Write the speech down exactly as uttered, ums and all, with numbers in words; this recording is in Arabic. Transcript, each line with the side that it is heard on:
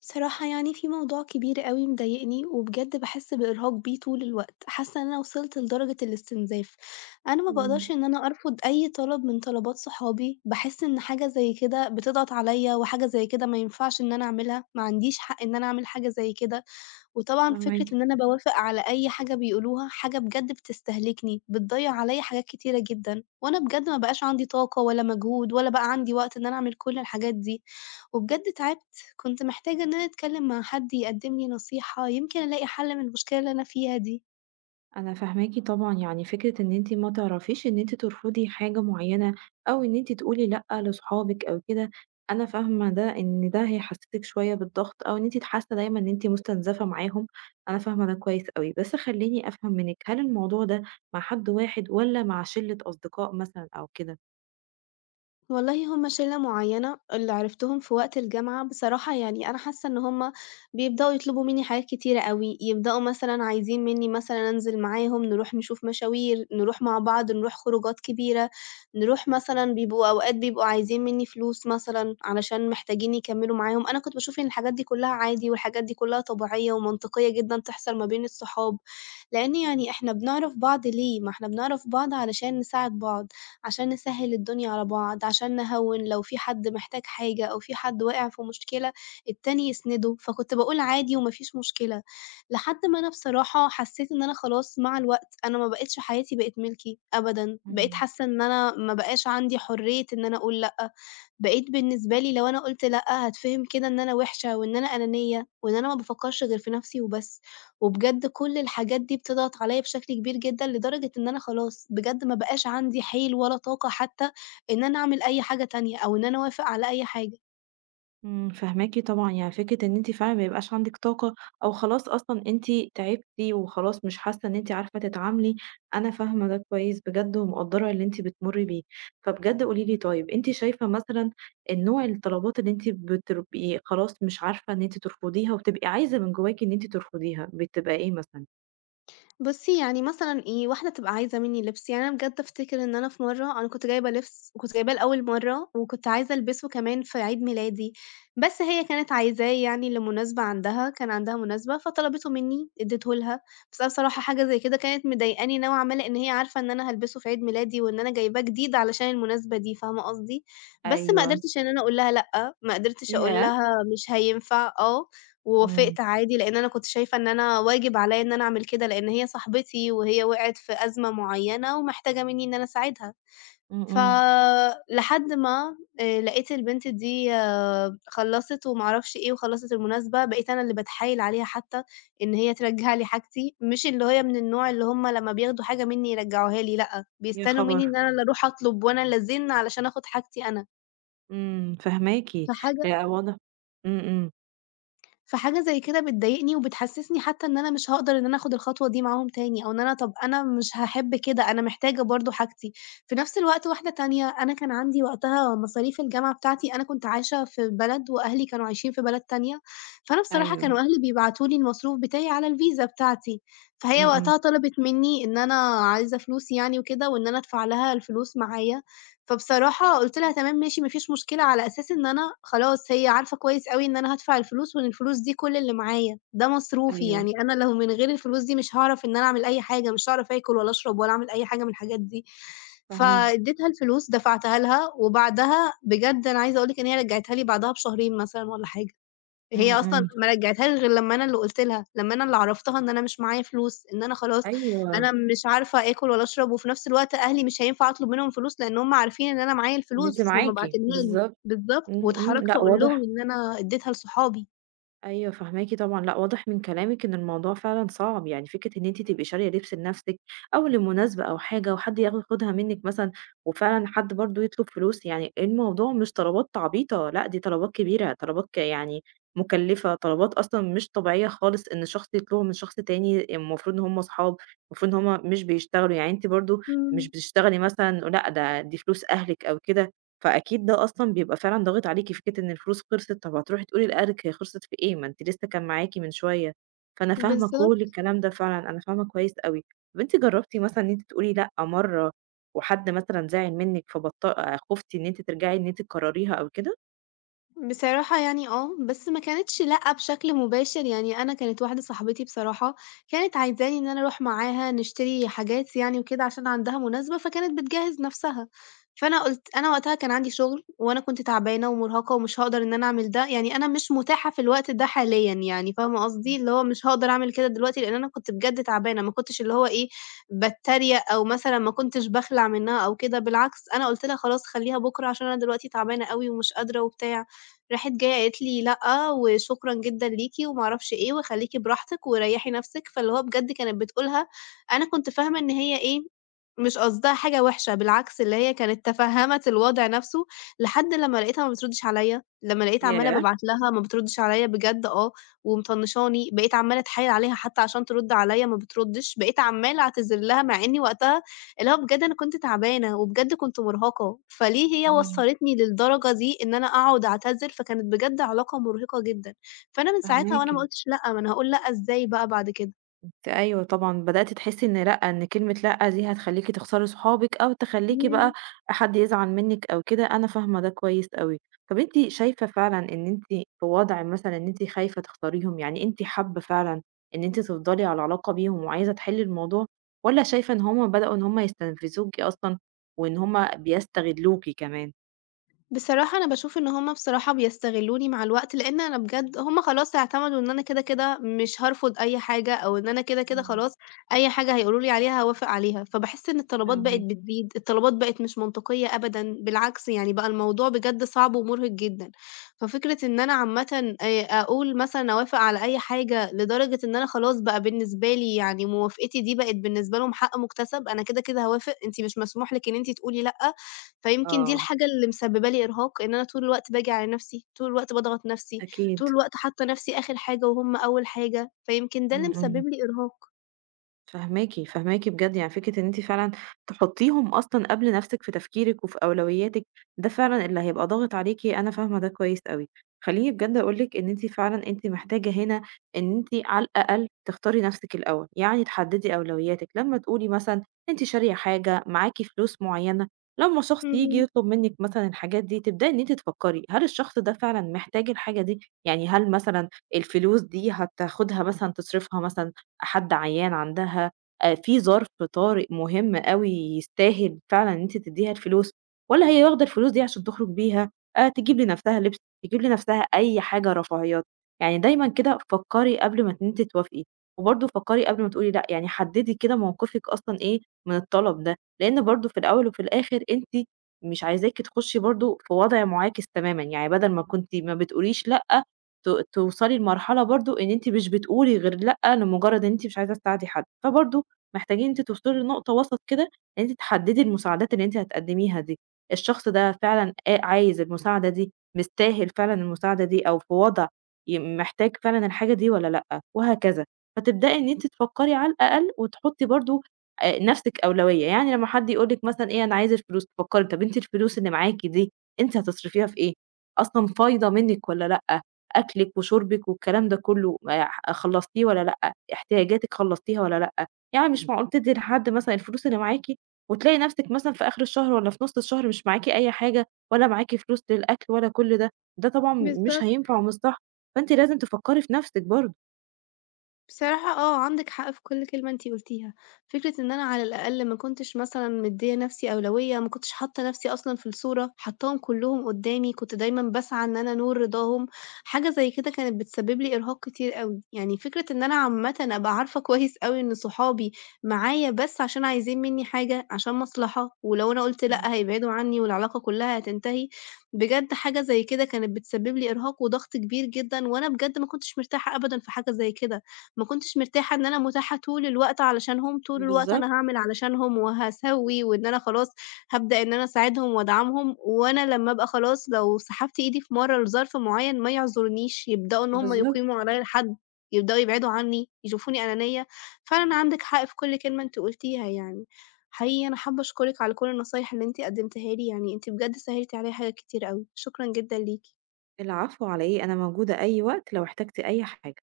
left: بصراحة يعني في موضوع كبير أوي مضايقني وبجد باحس بإرهاق بيه طول الوقت، حاسة إن أنا وصلت لدرجة الاستنزاف، أنا ما باقدرش
right: إمم،
left: إن أنا أرفض أي طلب من طلبات صحابي، باحس إن حاجة زي كده بتضغط عليا وحاجة زي كده ما ينفعش إن أنا أعملها، ما عنديش حق إن أنا أعمل حاجة زي كده. وطبعًا فكرة
right: فاهماكِ،
left: إن أنا باوافق على أي حاجة بيقولوها، حاجة بجد بتستهلكني، بتضيّع عليَّ حاجات كتيرة جدًا، وأنا بجد ما بقاش عندي طاقة ولا مجهود ولا بقى عندي وقت إن أنا أعمل كل الحاجات دي، وبجد تعبت، كنت محتاجة إن أنا أتكلم مع حد يقدم لي نصيحة، يمكن ألاقي حل من المشكلة اللي أنا فيها دي.
right: أنا فاهماكِ طبعًا، يعني فكرة إن أنتِ ما تعرفيش إن أنتِ ترفضي حاجة معيّنة، أو إن أنتِ تقولي لأ لصحابِك أو كده، أنا فاهمة ده إن ده هيحسسِك شوية بالضغط، أو إن أنتِ حاسة دايمًا إن أنتِ مستنزفة معاهم، أنا فاهمة ده كويس أوي، بس خلّيني أفهم منِّك، هل الموضوع ده مع حد واحد والّا مع شلة أصدقاء مثلًا أو كده؟
left: والله هم شلة معيّنة اللي عرفتهم في وقت الجامعة، بصراحة يعني أنا حاسة إن هم بيبدؤوا يطلبوا منّي حاجات كتيرة أوي، يبدؤوا مثلًا عايزين منّي مثلًا أنزل معاهم نروح نشوف مشاوير، نروح مع بعض، نروح خروجات كبيرة، نروح مثلًا بيبقوا أوقات بيبقوا عايزين منّي فلوس مثلًا علشان محتاجين يكمّلوا معاهم، أنا كنت باشوف إن الحاجات دي كلّها عادي والحاجات دي كلّها طبيعية ومنطقية جدًا تحصل ما بين الصحاب، لإن يعني إحنا بنعرف بعض ليه؟ ما إحنا بنعرف بعض علشان نساعد بعض. عشان نسهّل الدنيا على بعض، عشان نهوّن لو في حد محتاج حاجة أو في حد واقع في مشكلة التاني يسنده، فكنت باقول عادي وما فيش مشكلة، لحد ما أنا بصراحة حسّيت إن أنا خلاص مع الوقت أنا ما بقيتش حياتي بقت ملكي أبدًا، بقيت
right: إمم.
left: حاسة إن أنا ما بقاش عندي حرية إن أنا أقول لأ، بقيت بالنسبة لي لو أنا قُلت لأ هاتفهم كده إن أنا وِحشة وإن أنا أنانية وإن أنا ما بافكّرش غير في نَفْسي وبس. وبجد كل الحاجات دي بتضغط عليَّ بشكل كبير جدًا، لدرجة إن أنا خلاص بجد ما بقاش عندي حيل ولا طاقة حتى إن أنا أعمل أي حاجة تانية أو إن أنا أوافق على أي حاجة.
right: إمم، فاهماكِ طبعًا، يعني فكرة إن أنتِ فعلًا ما يبقاش عندِك طاقة أو خلاص أصلًا أنتِ تعبتِ وخلاص مش حاسة إن أنتِ عارفة تتعاملي، أنا فاهمة ده كويس بجد ومقدّرة اللي أنتِ بتمُرّي بيه. فبجد قولي لي طيب أنتِ شايفة مثلًا النوع الطلبات اللي أنتِ بتبقي خلاص مش عارفة إن أنتِ ترفضيها وبتبقي عايزة من جواكِ إن أنتِ ترفضيها، بتبقى إيه مثلًا؟
left: بُصّي، يعني مثلًا إيه، واحدة تبقى عايزة منّي لِبس، يعني أنا بجد أفتكر إن أنا في مرّة أنا كنت جايبة لِبس وكنت جايباه لأول مرّة وكنت عايزة ألبسه كمان في عيد ميلادي، بس هي كانت عايزاه يعني لمناسبة عندها، كان عندها مناسبة فطلبته منّي، ادّيته لها، بس أنا بصراحة حاجة زي كده كانت مضايقاني نوعًا ما، لإن هي عارفة إن أنا هالبسه في عيد ميلادي وإن أنا جايباه جديد علشان المناسبة دي، فاهمة قصدي؟ بس ما
right: أيوه.
left: قدرتش إن أنا أقول لها لأ، ما قدرتش أقول
right: ياه!
left: لها مش هينفع، آه،
right: إمم،
left: ووافقت عادي، لإن أنا كنت شايفة إن أنا واجب عليّا إن أنا أعمل كده، لإن هي صاحبتي وهي وقعت في أزمة معيّنة ومحتاجة منّي إن أنا أساعدها.
right: إمم،
left: ف
right: إمم،
left: لحد ما آآ لقيت البنت دي آه، خلّصت وما أعرفش إيه وخلّصت المناسبة، بقيت أنا اللي باتحايل عليها حتى إن هي ترجّع لي حاجتي، مش اللي هي من النوع اللي هم لمّا بياخدوا حاجة منّي يرجّعوها لي لأ،
right: يا
left: بيستنوا منّي
right: خبر!
left: إن أنا اللي أروح أطلب وأنا اللي أزِن علشان آخُد حاجتي أنا،
right: إمم، فاهماكِ،
left: فحاجة
right: لأ واضح. إمم، إمم،
left: فحاجة زي كده بتضايقني وبتحسسني حتى إن أنا مش هاقدر إن أنا آخد الخطوة دي معاهم تاني، أو إن أنا طب أنا مش هاحب كده، أنا محتاجة برضه حاجتي. في نفس الوقت واحدة تانية، أنا كان عندي وقتها مصاريف الجامعة بتاعتي، أنا كنت عايشة في بلد وأهلي كانوا عايشين في بلد تانية، فأنا بصراحة كانوا
right: أيوه،
left: أهلي بيبعتوا لي المصروف بتاعي على الفيزا بتاعتي،
right: إمم،
left: فهي
right: إمم،
left: وقتها طلبت مني إن أنا عايزة فلوس يعني وكده، وإن أنا أدفع لها الفلوس معايا. فبصراحة قُلت لها: "تمام ماشي ما فيش مشكلة." على أساس إن أنا خلاص هي عارفة كويس أوي إن أنا هادفع الفلوس، وإن الفلوس دي كل اللي معايا، ده مصروفي،
right: أيوه.
left: يعني أنا لو من غير الفلوس دي مش هاعرف إن أنا أعمل أي حاجة، مش هاعرف آكل ولا أشرب ولا أعمل أي حاجة من الحاجات دي.
right: فاهماكِ.
left: فاديتها الفلوس، دفعتها لها، وبعدها بجد أنا عايزة أقول لِك إن هي رجعتها لي بعدها بشهرين مثلًا والّا حاجة. هي
right: إمم،
left: أصلًا
right: إمم.
left: ما رجعتهاش غير لمّا أنا اللي قُلت لها، لمّا أنا اللي عرّفتها إن أنا مش معايا فلوس، إن أنا خلاص
right: أيوه،
left: أنا مش عارفة آكل ولا أشرب، وفي نفس الوقت أهلي مش هينفع أطلب منهم فلوس، لإن هُم عارفين إن أنا معايا
right: إن أنتِ
left: الفلوس، هُم
right: معاكِ،
left: باعتينها لي
right: بالضبط.
left: بالضبط،
right: إمم، إمم.
left: واتحرجت
right: لأ
left: أقول لهم
right: واضح،
left: إن أنا اديتها لصحابي.
right: أيوه فاهماكِ طبعًا، لأ واضح من كلامِك إن الموضوع فعلًا صعب، يعني فكرة إن أنتِ تبقي شارية لبس لنفسِك أو لمناسبة أو حاجة وحد ياخدها منِّك مثلًا، وفعلًا حد برضه يطلب فلوس، يعني الموضوع مش طلبات عبيطة، لأ دي طلبات كبيرة، طلبات ك يعني مكلفة، طلبات أصلًا مش طبيعية خالص إن شخص يطلبها من شخص تاني، المفروض إن هم صحاب، المفروض إن هم مش بيشتغلوا، يعني أنتِ برضه مش
left: إمم،
right: بتشتغلي مثلًا لأ ده دي فلوس أهلِك أو كده. فأكيد ده أصلًا بيبقى فعلًا ضاغط عليكِ، فكرة إن الفلوس خلصت، طب هتروحي تقولي لأهلِك هي خلصت في إيه؟ ما أنتِ لسه كان معاكِ من شوية، فأنا فاهمة كل
left: بالضبط.
right: الكلام ده فعلًا، أنا فاهمة كويس أوي. طب أنتِ جربتِ مثلًا إن أنتِ تقولي لأ مرة، وحد مثلًا زعل منِك فبط خُفتِ إن أنتِ ترجعي إن أنتِ تكرريها أو كده؟
left: بصراحة يعني آه، بس ما كانتش لأ بشكل مباشر، يعني أنا كانت واحدة صاحبتي بصراحة كانت عايزاني إن أنا أروح معاها نشتري حاجات يعني وكده عشان عندها مناسبة، فكانت بتجهّز نَفْسها، فأنا قُلت أنا وقتها كان عندي شُغل وأنا كنت تعبانة ومُرهقة ومش هاقدر إن أنا أعمل ده، يعني أنا مش مُتاحة في الوقت ده حاليًا يعني فاهمة قصدي؟ اللي هو مش هاقدر أعمل كده دلوقتي لإن أنا كنت بجد تعبانة، ما كنتش اللي هو إيه، باتريق أو مثلًا ما كنتش باخلع منّها أو كده بالعكس، أنا قُلت لها خلاص خلّيها بُكرة عشان أنا دلوقتي تعبانة أوي ومش قادرة وبتاع. راحت جاية قالت لي: لأ، وشكرًا جدًا ليكِ وما أعرفش إيه، وخليكِ براحتك وريّحي نفسِك، فاللي هو بجد كانت بتقولها أنا كنت فاهمة إن هي إيه، مش قصدها حاجة وحشة، بالعكس اللي هي كانت تفهّمت الوضع نفسه، لحد لمّا لقيتها ما بتردش عليَّ، لمّا لقيت عمّالة
right: ياه!
left: بابعت لها ما بتردش عليَّ بجد آه، ومطنشاني، بقيت عمّالة أتحايل عليها حتى عشان ترد عليَّ ما بتردش، بقيت عمّالة أعتذر لها مع إني وقتها اللي هو بجد أنا كنت تعبانة، وبجد كنت مرهقة، فليه هي
right: إمم،
left: وصّلتني للدرجة دي إن أنا أقعد أعتذر، فكانت بجد علاقة مرهقة جدًا، فأنا من ساعتها وأنا
right: فاهماكِ.
left: ما قُلتش لأ، ما أنا هاقول لأ إزاي بقى بعد كده؟
right: أيوه طبعًا، بدأتِ تحسّي إن لأ، إن كلمة لأ دي هتخلّيكِ تخسري صحابِك أو تخلّيكِ بقى حد يزعل منِّك أو كده، أنا فاهمة ده كويس أوي. طَب أنتِ شايفة فعلًا إن أنتِ في وضع مثلًا إن أنتِ خايفة تختاريهم، يعني أنتِ حابة فعلًا إن أنتِ تفضلي على علاقة بيهم وعايزة تحلّي الموضوع، والّا شايفة إن هم بدأوا إن هم يستنفذوكِ أصلًا وإن هم بيستغلّوكِ كمان؟
left: بصراحة أنا باشوف إن هُم بصراحة بيستغلّوني مع الوقت، لإن أنا بجد هُم خلاص اعتمدوا إن أنا كده، كده مش هارفض أي حاجة، أو إن أنا كده، كده
right: إمم،
left: خلاص أي حاجة هيقولوا لي عليها هاوافق عليها، فباحس إن الطلبات بقت
right: فاهماكِ.
left: بتزيد، الطلبات بقت مش منطقية أبدًا، بالعكس يعني بقى الموضوع بجد صعب ومُرهق جدًا، ففكرة إن أنا عامةً آآ أقول مثلًا أوافق على أي حاجة لدرجة إن أنا خلاص بقى بالنسبة لي يعني موافقتي دي بقت بالنسبة لهم حق مُكتسب، أنا كده، كده هاوافق، أنتِ مش مسموح لِك إن أنتِ تقولي لأ، فيمكن دي
right: آه،
left: الحاجة اللي مسببة لي إرهاق، إن أنا طول الوقت باجي على نفسي، طول الوقت باضغط نفسي، طول
right: أكيد.
left: الوقت حاطة نفسي آخر حاجة وهُم أول حاجة، فيمكن ده اللي
right: إمم،
left: مسبب
right: إمم.
left: لي إرهاق.
right: فاهماكِ، فاهماكِ بجد، يعني فكرة إن أنتِ فعلًا تحطّيهم أصلًا قبل نَفْسِك في تفكيرِك وفي أولوياتِك، ده فعلًا اللي هيبقى ضاغط عليكِ، أنا فاهمة ده كويس أوي. خلّيني بجد أقول لِك إن أنتِ فعلًا أنتِ محتاجة هنا إن أنتِ على الأقل تختاري نَفْسِك الأول، يعني تحدّدي أولوياتِك، لمّا تقولي مثلًا أنتِ شارية حاجة، معاكِ فلوس معيّنة، لمّا شخص ييجي
left: إمم،
right: يطلب منِّك مثلًا الحاجات دي، تبدئي إن أنتِ تفكّري هل الشخص ده فعلًا محتاج الحاجة دي؟ يعني هل مثلًا الفلوس دي هتاخدها مثلًا تصرفها مثلًا حد عيان عندها آآ في ظرف طارئ مهم أوي يستاهل فعلًا إن أنتِ تدّيها الفلوس، والّا هي واخدة الفلوس دي عشان تخرج بيها، آآ تجيب لنفسها لبس، تجيب لنفسها أي حاجة رفاهيات، يعني دايمًا كده فكّري قبل ما إن أنتِ توافقي، وبرضه فكّري قبل ما تقولي لأ، يعني حدّدي كده موقفِك أصلًا إيه من الطلب ده، لإن برضه في الأول وفي الآخر أنتِ مش عايزاكِ تخشي برضه في وضع معاكس تمامًا، يعني بدل ما كنتِ ما بتقوليش لأ ت توصلي لمرحلة برضه إن أنتِ مش بتقولي غير لأ لمجرد إن أنتِ مش عايزة تساعدي حد، فبرضه محتاجين أنتِ توصلي لنقطة وسط كده إن أنتِ تحددي المساعدات اللي أنتِ هتقدميها دي، الشخص ده فعلًا آ عايز المساعدة دي، مستاهل فعلًا المساعدة دي أو في وضع ي محتاج فعلًا الحاجة دي والّا لأ، وهكذا. فتبدئي إن أنتِ تفكري على الأقل وتحطي برضه آآ نفسِك أولوية، يعني لما حد يقول لِك مثلًا إيه أنا عايز الفلوس، تفكري طب أنتِ الفلوس اللي معاكِ دي أنتِ هتصرفيها في إيه؟ أصلًا فايضة منِك والّا لأ؟ أكلِك وشُربِك والكلام ده كلّه ما ح خلّصتيه والّا لأ، احتياجاتِك خلّصتيها والّا لأ، يعني مش معقول اهم. تدّي لحد مثلًا الفلوس اللي معاكِ وتلاقي نَفْسِك مثلًا في آخِر الشهر والّا في نُص الشهر مش معاكِ أي حاجة ولا معاكِ فلوس للأكل ولا كل ده، ده طبعًا مش
left: بالضبط.
right: هينفع ومش صح، فأنتِ لازم تفكّري في نَفْسِك برضه.
left: بصراحة آه، عندِك حق في كل كلمة أنتِ قُلتيها، فكرة إن أنا على الأقل ما كنتش مثلًا مديّة نَفْسي أولوية، ما كنتش حاطة نَفْسي أصلًا في الصورة، حاطاهم كلّهم قدّامي، كنت دايمًا باسعى إن أنا أنول رضاهم، حاجة زي كده كانت بتسبب لي إرهاق كتير أوي، يعني فكرة إن أنا عامةً أبقى عارفة كويس أوي إن صحابي معايا بس عشان عايزين منّي حاجة، عشان مصلحة، ولو أنا قُلت
right: إمم،
left: لأ هيبعدوا عني والعلاقة كلّها هتنتهي، بجد حاجة زي كده كانت بتسبب لي إرهاق وضغط كبير جدًا، وأنا بجد ما كنتش مرتاحة أبدًا في حاجة زي كده. ما كنتش مرتاحة إن أنا متاحة طول الوقت علشانهم، طول الوقت أنا
right: بالضبط،
left: هاعمل علشانهم وهاسوّي وإن أنا خلاص هابدأ إن أنا أساعدهم وأدعمهم، وأنا لمّا أبقى خلاص لو سحبت إيدي في مرّة لظرف معيّن ما يعذرنيش، يبدؤوا إن هم
right: بالضبط.
left: يقيموا عليَّ الحد، يبدؤوا يبعدوا عني، يشوفوني أنانية، فعلًا عندِك حق في كل كلمة أنتِ قُلتيها يعني. حقيقي أنا حابة أشكرِك على كل النصايح اللي أنتِ قدّمتيها لي، يعني أنتِ بجد سهّلتِ عليَّ حاجات كتير أوي، شكرًا جدًا ليكِ.
right: العفو على إيه، أنا موجودة أي وقت لو احتجتِ أي حاجة.